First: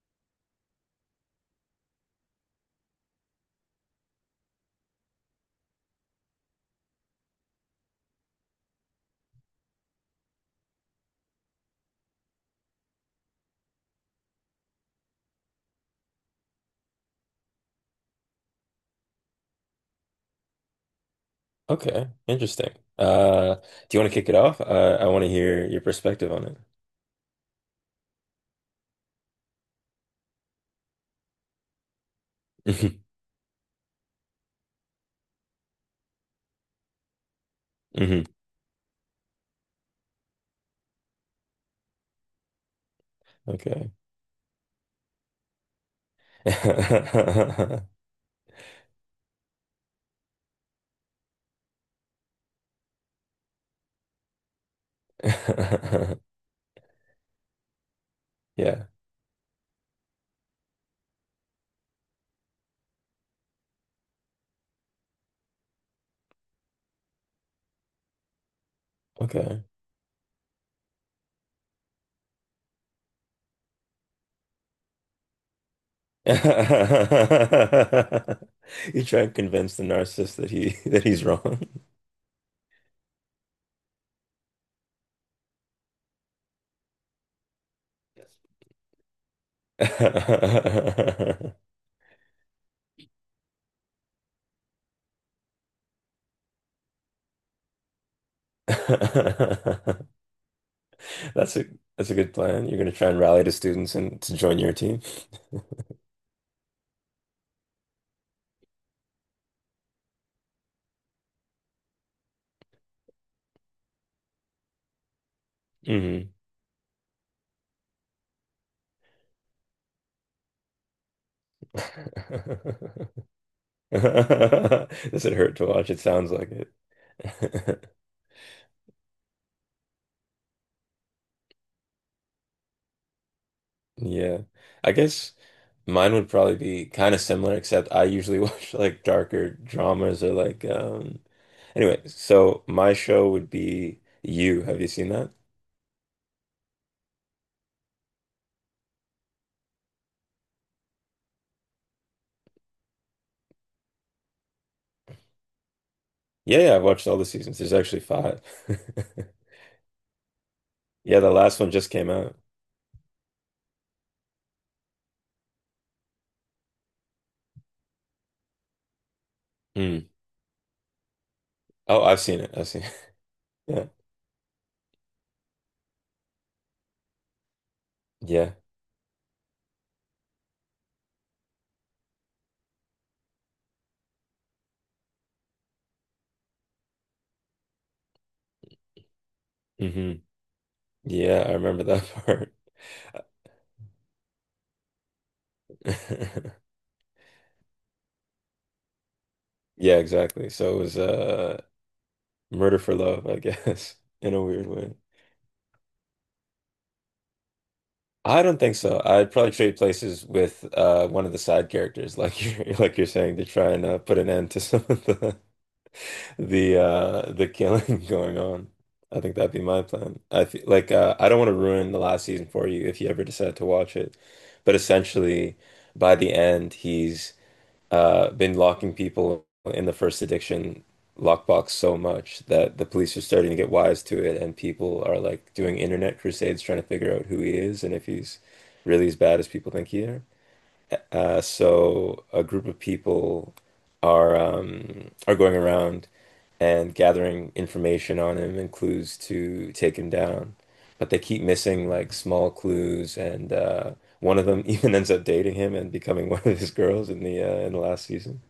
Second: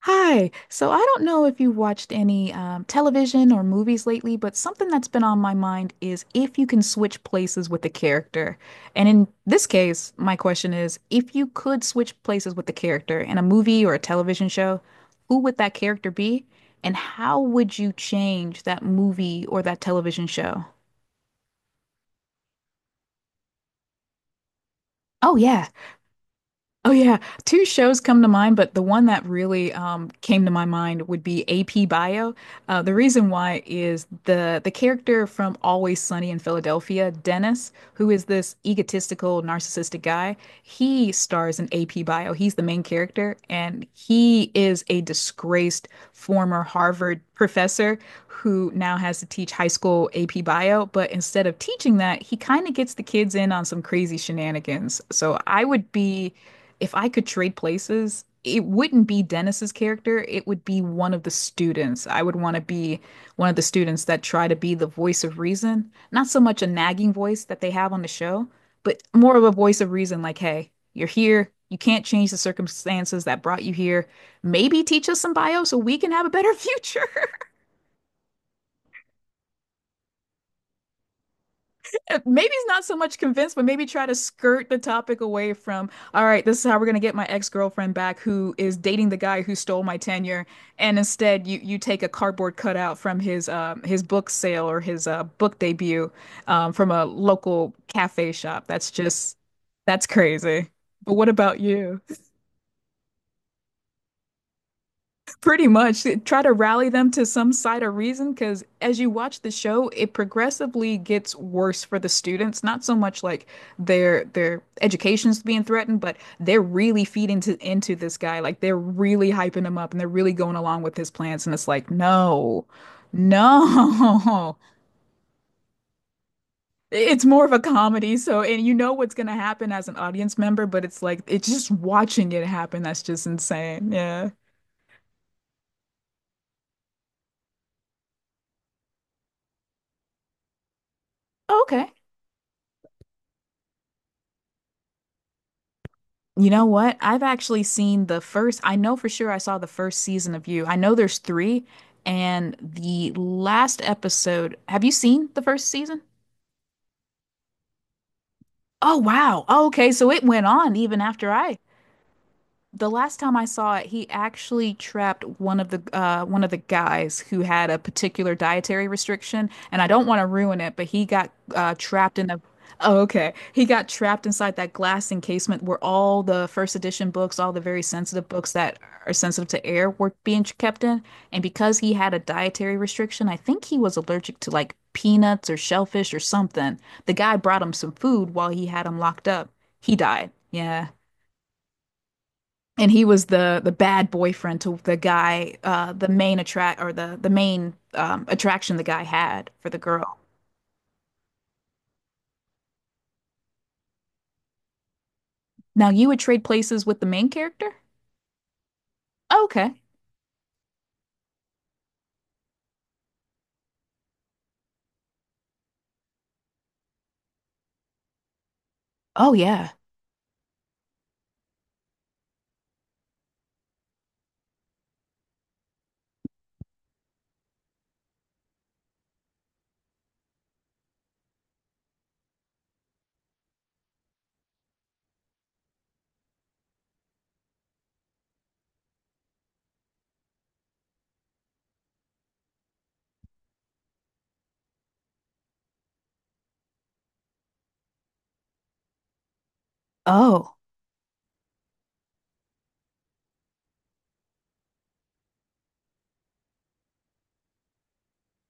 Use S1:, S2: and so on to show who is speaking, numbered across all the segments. S1: Hi. So, I don't know if you've watched any television or movies lately, but something that's been on my mind is if you can switch places with the character. And in this case, my question is, if you could switch places with the character in a movie or a television show, who would that character be? And how would you change that movie or that television show?
S2: Okay, interesting. Uh, do you want to kick it off? I want to
S1: Oh,
S2: hear
S1: yeah.
S2: your perspective on
S1: Oh yeah, two shows come to mind, but the one that really came to my mind would be AP Bio. The
S2: it.
S1: reason why is the character from Always Sunny in Philadelphia, Dennis, who is
S2: hmm
S1: this egotistical, narcissistic guy. He stars in AP Bio. He's the main character, and
S2: Okay.
S1: he is a disgraced former Harvard professor who now has to teach high school AP Bio. But instead of teaching that, he kind of gets the kids in on some crazy shenanigans. So I would be If I could trade places, it
S2: Yeah.
S1: wouldn't be Dennis's character. It would be one of the students. I would want to be one of the students that try to be the voice of reason. Not so much a nagging voice that they have on the show, but more of a
S2: Okay.
S1: voice of reason like, hey, you're here. You can't change the circumstances that brought you here. Maybe teach us some bio so we can have a better future.
S2: You try and convince the narcissist that he that he's wrong.
S1: Maybe he's not so much convinced, but maybe try to skirt the topic away from, all right, this is how we're gonna get my ex-girlfriend back who is dating the guy who stole my tenure. And instead you take a cardboard cutout from his book sale or his book debut from a local cafe shop. That's crazy. But what
S2: That's
S1: about
S2: a
S1: you?
S2: that's a good plan. You're gonna try and rally the students and to join your team.
S1: Pretty much try to rally them to some side of reason because as you watch the show, it progressively gets worse for the students. Not so much like their education's being threatened, but
S2: hmm
S1: they're really feeding into this guy. Like they're really hyping him up and they're really going along with his plans. And it's like, no,
S2: Does
S1: no.
S2: it hurt to watch? It sounds like
S1: It's more of a
S2: it.
S1: comedy, so and you know what's gonna happen as an audience member, but it's like it's just watching it happen that's just insane. Yeah.
S2: Yeah. I guess mine would probably be kind of similar, except I usually watch like darker dramas or
S1: Okay.
S2: anyway, so my show would be You. Have you seen that?
S1: You know what? I've actually seen the first, I know for sure I saw the first season of You. I know there's three, and the last episode. Have you seen the first season?
S2: Yeah, yeah, I've watched all the seasons. There's actually five.
S1: Oh, wow. Oh, okay. So it went on even
S2: Yeah,
S1: after
S2: the
S1: I,
S2: last one just came out.
S1: the last time I saw it, he actually trapped one of the guys who had a particular dietary restriction, and I don't
S2: Mm.
S1: want to ruin it, but he got
S2: Oh,
S1: trapped
S2: I've
S1: in a.
S2: seen it. I've seen
S1: Oh,
S2: it.
S1: okay. He
S2: Yeah.
S1: got trapped inside that glass encasement where all the first edition books, all the very sensitive books
S2: Yeah.
S1: that are sensitive to air were being kept in. And because he had a dietary restriction, I think he was allergic to like peanuts or shellfish or something. The guy brought him some food while he had him locked up. He
S2: hmm
S1: died. Yeah,
S2: Yeah, I remember that part.
S1: and he was the bad boyfriend to the guy, the main attract or the main attraction the guy had for the
S2: Yeah,
S1: girl.
S2: exactly. So it was murder for love, I guess, in a weird way.
S1: Now you would trade places with the main character?
S2: I don't think so. I'd probably
S1: Okay.
S2: trade places with one of the side characters, like you're like you're saying, to try and put an end to some of the the killing going on. I
S1: Oh
S2: think that'd be
S1: yeah.
S2: my plan. I feel like I don't want to ruin the last season for you if you ever decide to watch it, but essentially, by the end, he's been locking people in the first addiction lockbox so much that the police are starting to get wise to it, and people are like doing internet crusades trying to figure out who he is and if he's really as bad as people think he is. So a group of people are going around and gathering information on him and clues to take him
S1: Oh
S2: down. But they keep missing like small clues, and one of them even ends up dating him and becoming one of his girls in the last season.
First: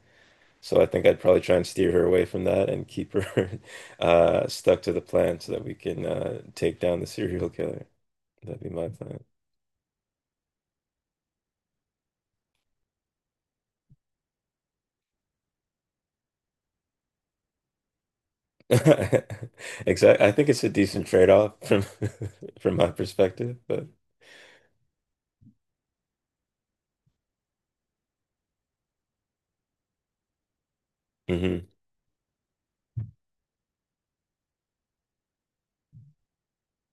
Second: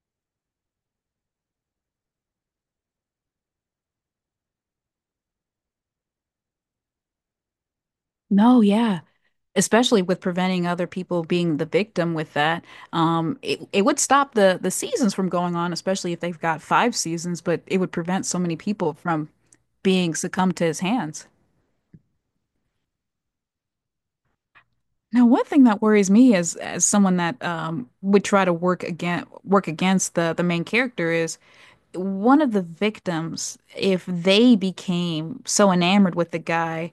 S2: So I think I'd probably try and steer her away from that and keep her stuck to the plan so that we can take down the serial killer.
S1: no,
S2: That'd be my
S1: yeah.
S2: plan.
S1: Especially with preventing other people being the victim with that, it would stop the seasons from going on, especially if they've got five seasons. But it would prevent so many people from being
S2: Exactly. I think
S1: succumbed
S2: it's
S1: to
S2: a
S1: his
S2: decent
S1: hands.
S2: trade-off from from my perspective, but
S1: Now, one thing that worries me is as someone that would try to work again work against the main character is
S2: hmm
S1: one of the victims, if they became so enamored with the guy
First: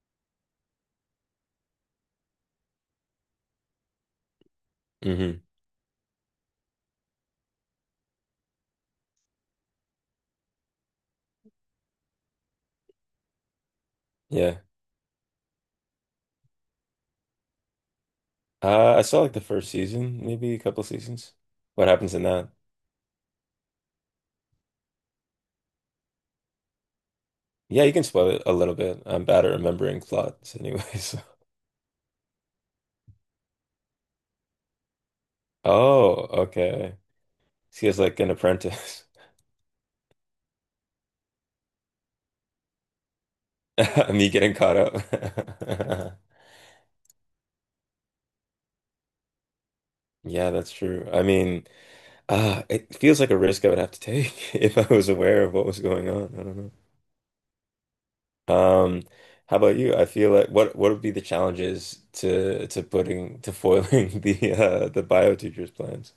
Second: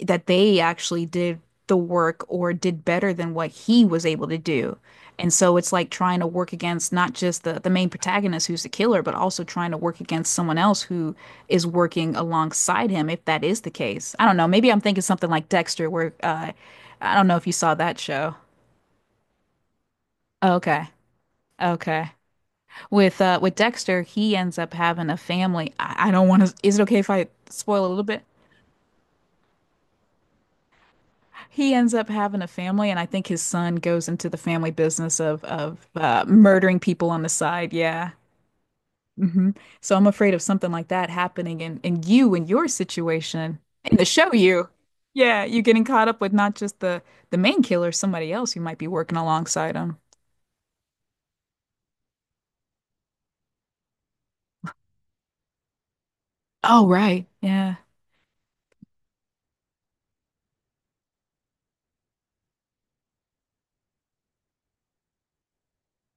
S1: that they actually did the work or did better than what he was able to do. And
S2: hmm
S1: so it's like trying to work against not just the main protagonist who's the killer, but also trying to work against someone else who is working alongside him, if that is the case. I don't know.
S2: yeah.
S1: Maybe I'm thinking something like Dexter, where I don't know if you saw that show.
S2: I saw like the first season,
S1: Oh,
S2: maybe a couple
S1: okay.
S2: seasons. What
S1: Okay.
S2: happens in that?
S1: With Dexter, he ends up having a family. I don't want to. Is it okay if I
S2: Yeah,
S1: spoil a
S2: you can
S1: little bit?
S2: spoil it a little bit. I'm bad at remembering plots anyways.
S1: He ends up having a family, and I think his son goes into the family business of
S2: Oh,
S1: murdering
S2: okay.
S1: people on the side.
S2: She has
S1: Yeah.
S2: like an apprentice.
S1: Hmm. So I'm afraid of something like that happening in your situation in the
S2: Me
S1: show
S2: getting
S1: you.
S2: caught
S1: Yeah, you getting caught up
S2: up.
S1: with not just the main killer, somebody else you might be working alongside him.
S2: Yeah, that's true. I mean, it feels like a risk I would have to take if I was aware of what was going on. I don't
S1: Oh, right. Yeah.
S2: know. Um, how about you? I feel like what would be the challenges to putting to foiling the bio teacher's plans?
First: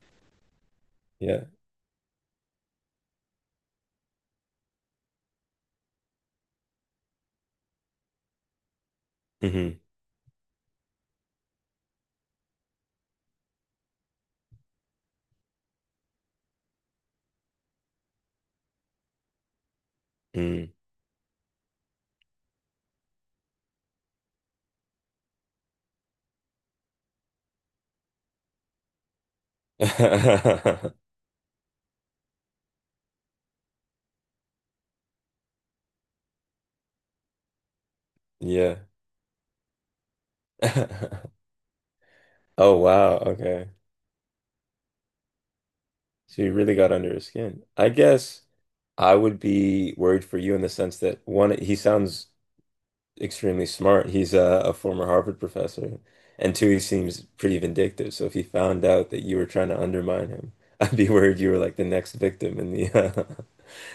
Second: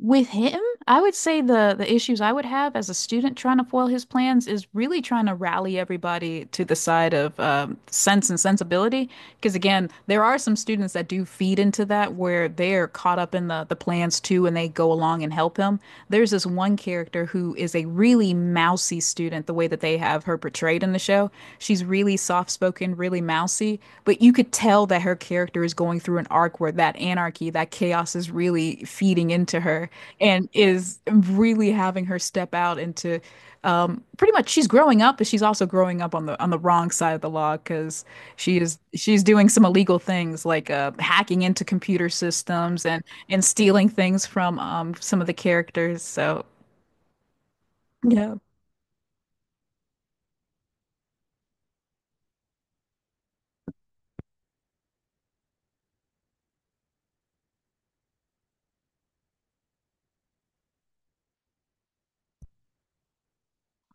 S1: With him, I would say
S2: Yeah.
S1: the issues I would have as a student trying to foil his plans is really trying to rally everybody to the side of sense and sensibility. Because
S2: hmm
S1: again, there are some students that do feed into that where they're caught up in the plans too, and they go along and help him. There's this one character who is a really mousy student, the way that they have her
S2: Mm.
S1: portrayed in the show. She's really soft spoken, really mousy, but you could tell that her character is going through an arc where that anarchy, that chaos is really feeding into her and is really having her step out into pretty much she's growing up, but she's also growing up on the wrong side of the law because
S2: Yeah.
S1: she's doing some illegal things like hacking into computer
S2: Oh
S1: systems
S2: wow,
S1: and
S2: okay.
S1: stealing things from some of the characters.
S2: So
S1: So
S2: you really got under his skin. I
S1: yeah.
S2: guess I would be worried for you in the sense that one, he sounds extremely smart. He's a former Harvard professor. And two, he seems pretty vindictive. So if he found out that you were trying to undermine him, I'd be worried you were like the next victim in the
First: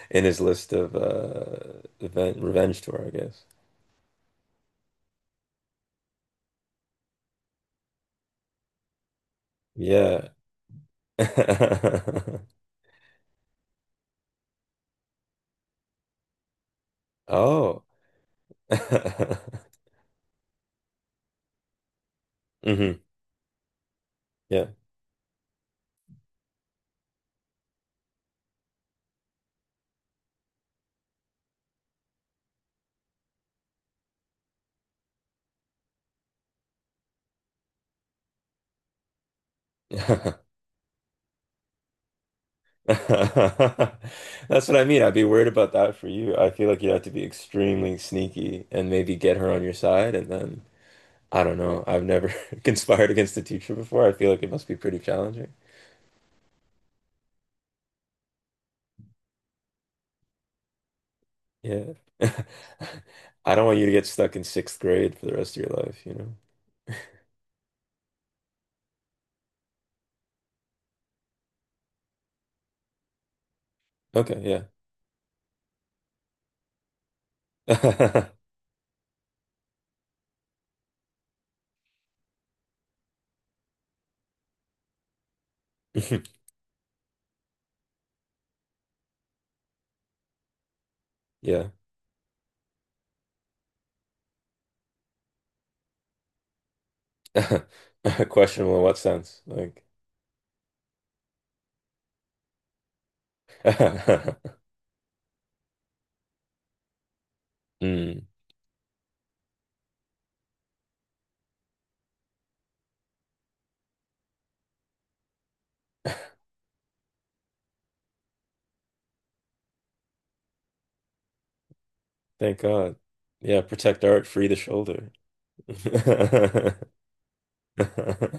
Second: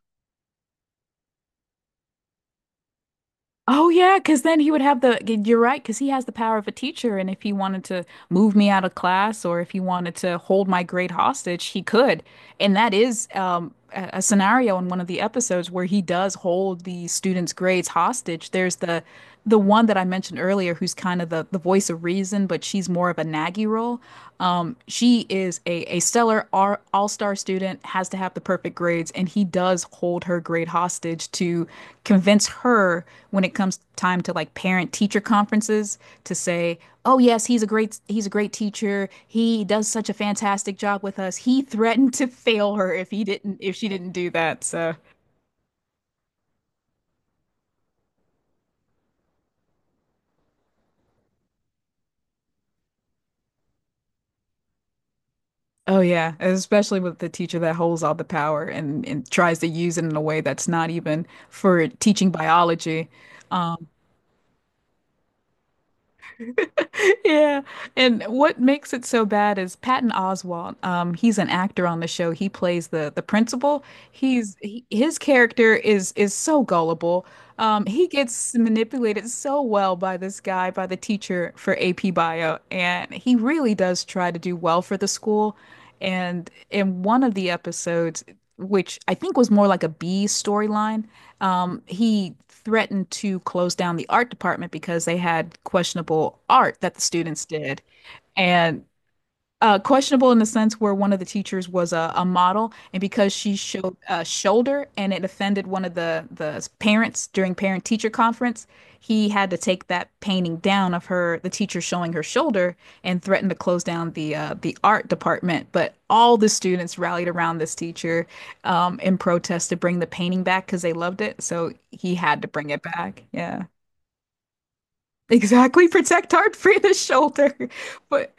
S2: in his list of event revenge tour, I guess.
S1: Oh yeah, because then he would have you're right, because he has the power of a teacher, and if he wanted to move me out of class or if he wanted
S2: Yeah.
S1: to hold my grade hostage, he could. And that is a scenario in one of the episodes where he does hold the students'
S2: Oh.
S1: grades hostage. There's the one that I mentioned earlier, who's kind of the voice of reason, but she's
S2: hmm
S1: more of a naggy role.
S2: Yeah.
S1: She is a stellar all star student, has to have the perfect grades, and he does hold her grade hostage to convince her when it comes time to like parent teacher conferences to say, oh yes, he's a great teacher, he does such a fantastic job with us. He threatened to fail her if she didn't do that,
S2: That's what I
S1: so.
S2: mean. I'd be worried about that for you. I feel like you'd have to be extremely sneaky and maybe get her on your side, and then I don't know. I've never conspired against a teacher before. I feel like it must be pretty challenging.
S1: Oh yeah, especially with the teacher that holds all the power and tries to use it in a way that's not even for
S2: Yeah.
S1: teaching biology.
S2: I don't want you to get stuck in sixth grade for the rest of your life, you know?
S1: Yeah. And what makes it so bad is Patton Oswalt. He's an actor on the show. He plays the principal.
S2: Okay,
S1: His character is so gullible. He
S2: yeah.
S1: gets manipulated so well by this guy, by the teacher for AP Bio, and he really does try to do well for the school. And in one of the episodes, which I think was more like a B storyline.
S2: Yeah.
S1: He threatened to close down the art department because they had questionable art that the students did.
S2: Questionable in
S1: And
S2: what sense? Like,
S1: questionable in the sense where one of the teachers was a model, and because she showed a shoulder and it offended one of the parents during parent teacher
S2: mm,
S1: conference, he had to take that painting down of her, the teacher showing her shoulder, and threatened to close down the art department. But all the students rallied around this teacher in protest to bring the painting back because they loved it. So he had to
S2: thank
S1: bring it
S2: God.
S1: back.
S2: Yeah,
S1: Yeah.
S2: protect art, free the shoulder.
S1: Exactly, protect art for the shoulder. But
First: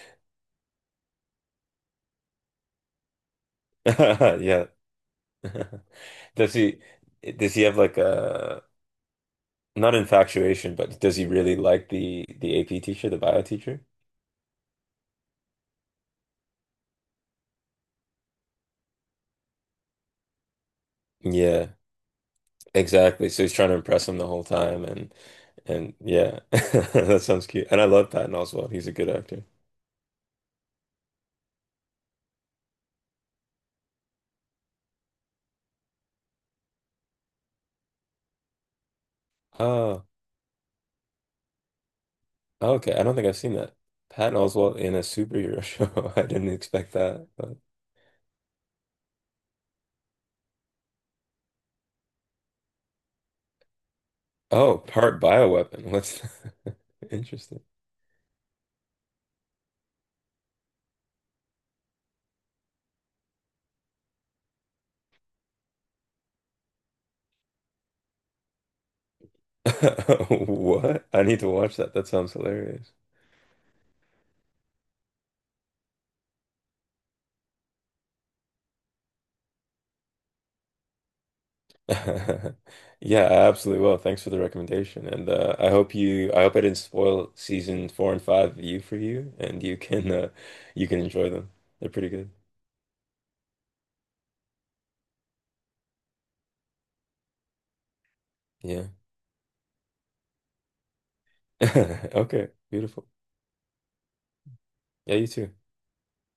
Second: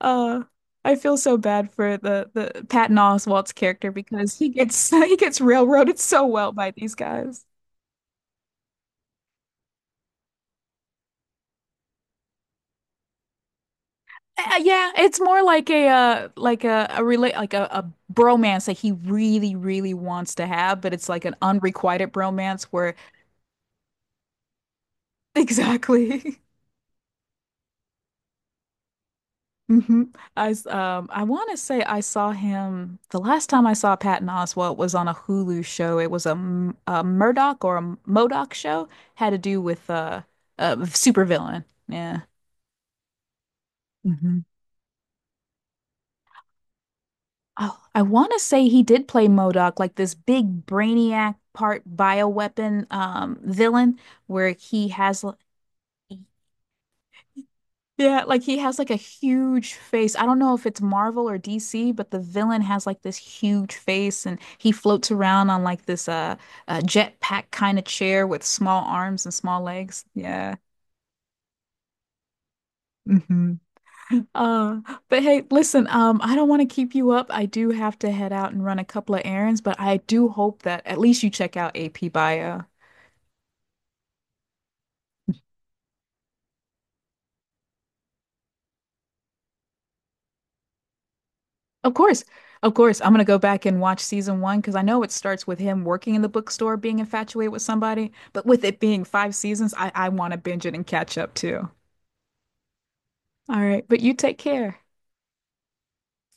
S1: uh, I feel so bad for the Patton Oswalt's character because he
S2: Yeah.
S1: gets he gets railroaded so well
S2: Does
S1: by
S2: he
S1: these guys.
S2: does he have like a not infatuation, but does he really like the AP teacher, the bio teacher?
S1: Yeah, it's more like a a a bromance that he really really wants to have, but it's like an
S2: Yeah,
S1: unrequited bromance where
S2: exactly. So he's trying to impress him the whole time, and
S1: exactly.
S2: yeah, that sounds cute. And I love Patton Oswalt. He's a good actor.
S1: Hmm. I want to say I saw him, the last time I saw Patton Oswalt was on a Hulu show. It was a Murdoch or a Modoc show had to do with
S2: Oh,
S1: a supervillain. Yeah.
S2: okay. I don't think I've seen that. Patton
S1: Hmm.
S2: Oswalt in a superhero show. I didn't expect that. But...
S1: Oh, I want to say he did play Modoc, like this big brainiac part bioweapon villain where
S2: Oh,
S1: he
S2: part
S1: has l-
S2: bioweapon. What's interesting.
S1: Yeah, like he has like a huge face. I don't know if it's Marvel or DC, but the villain has like this huge face and he floats around on like this jetpack kind of chair with small arms and small legs. Yeah.
S2: What? I need to watch that. That sounds hilarious.
S1: Hmm. Uh, but hey, listen, I don't want to keep you up. I do have to head out and run a couple of errands, but I do hope that at least you check out AP Bio.
S2: Yeah, I absolutely will. Thanks for the recommendation. And I hope I didn't spoil seasons 4 and 5 you for you and you can enjoy them. They're
S1: Of
S2: pretty
S1: course.
S2: good.
S1: Of course. I'm gonna go back and watch season one because I know it starts with him working in the bookstore, being infatuated with somebody, but with it
S2: Yeah.
S1: being five seasons, I want to binge it and catch up too.
S2: Okay, beautiful.
S1: All right, but you take care.
S2: Yeah, you too.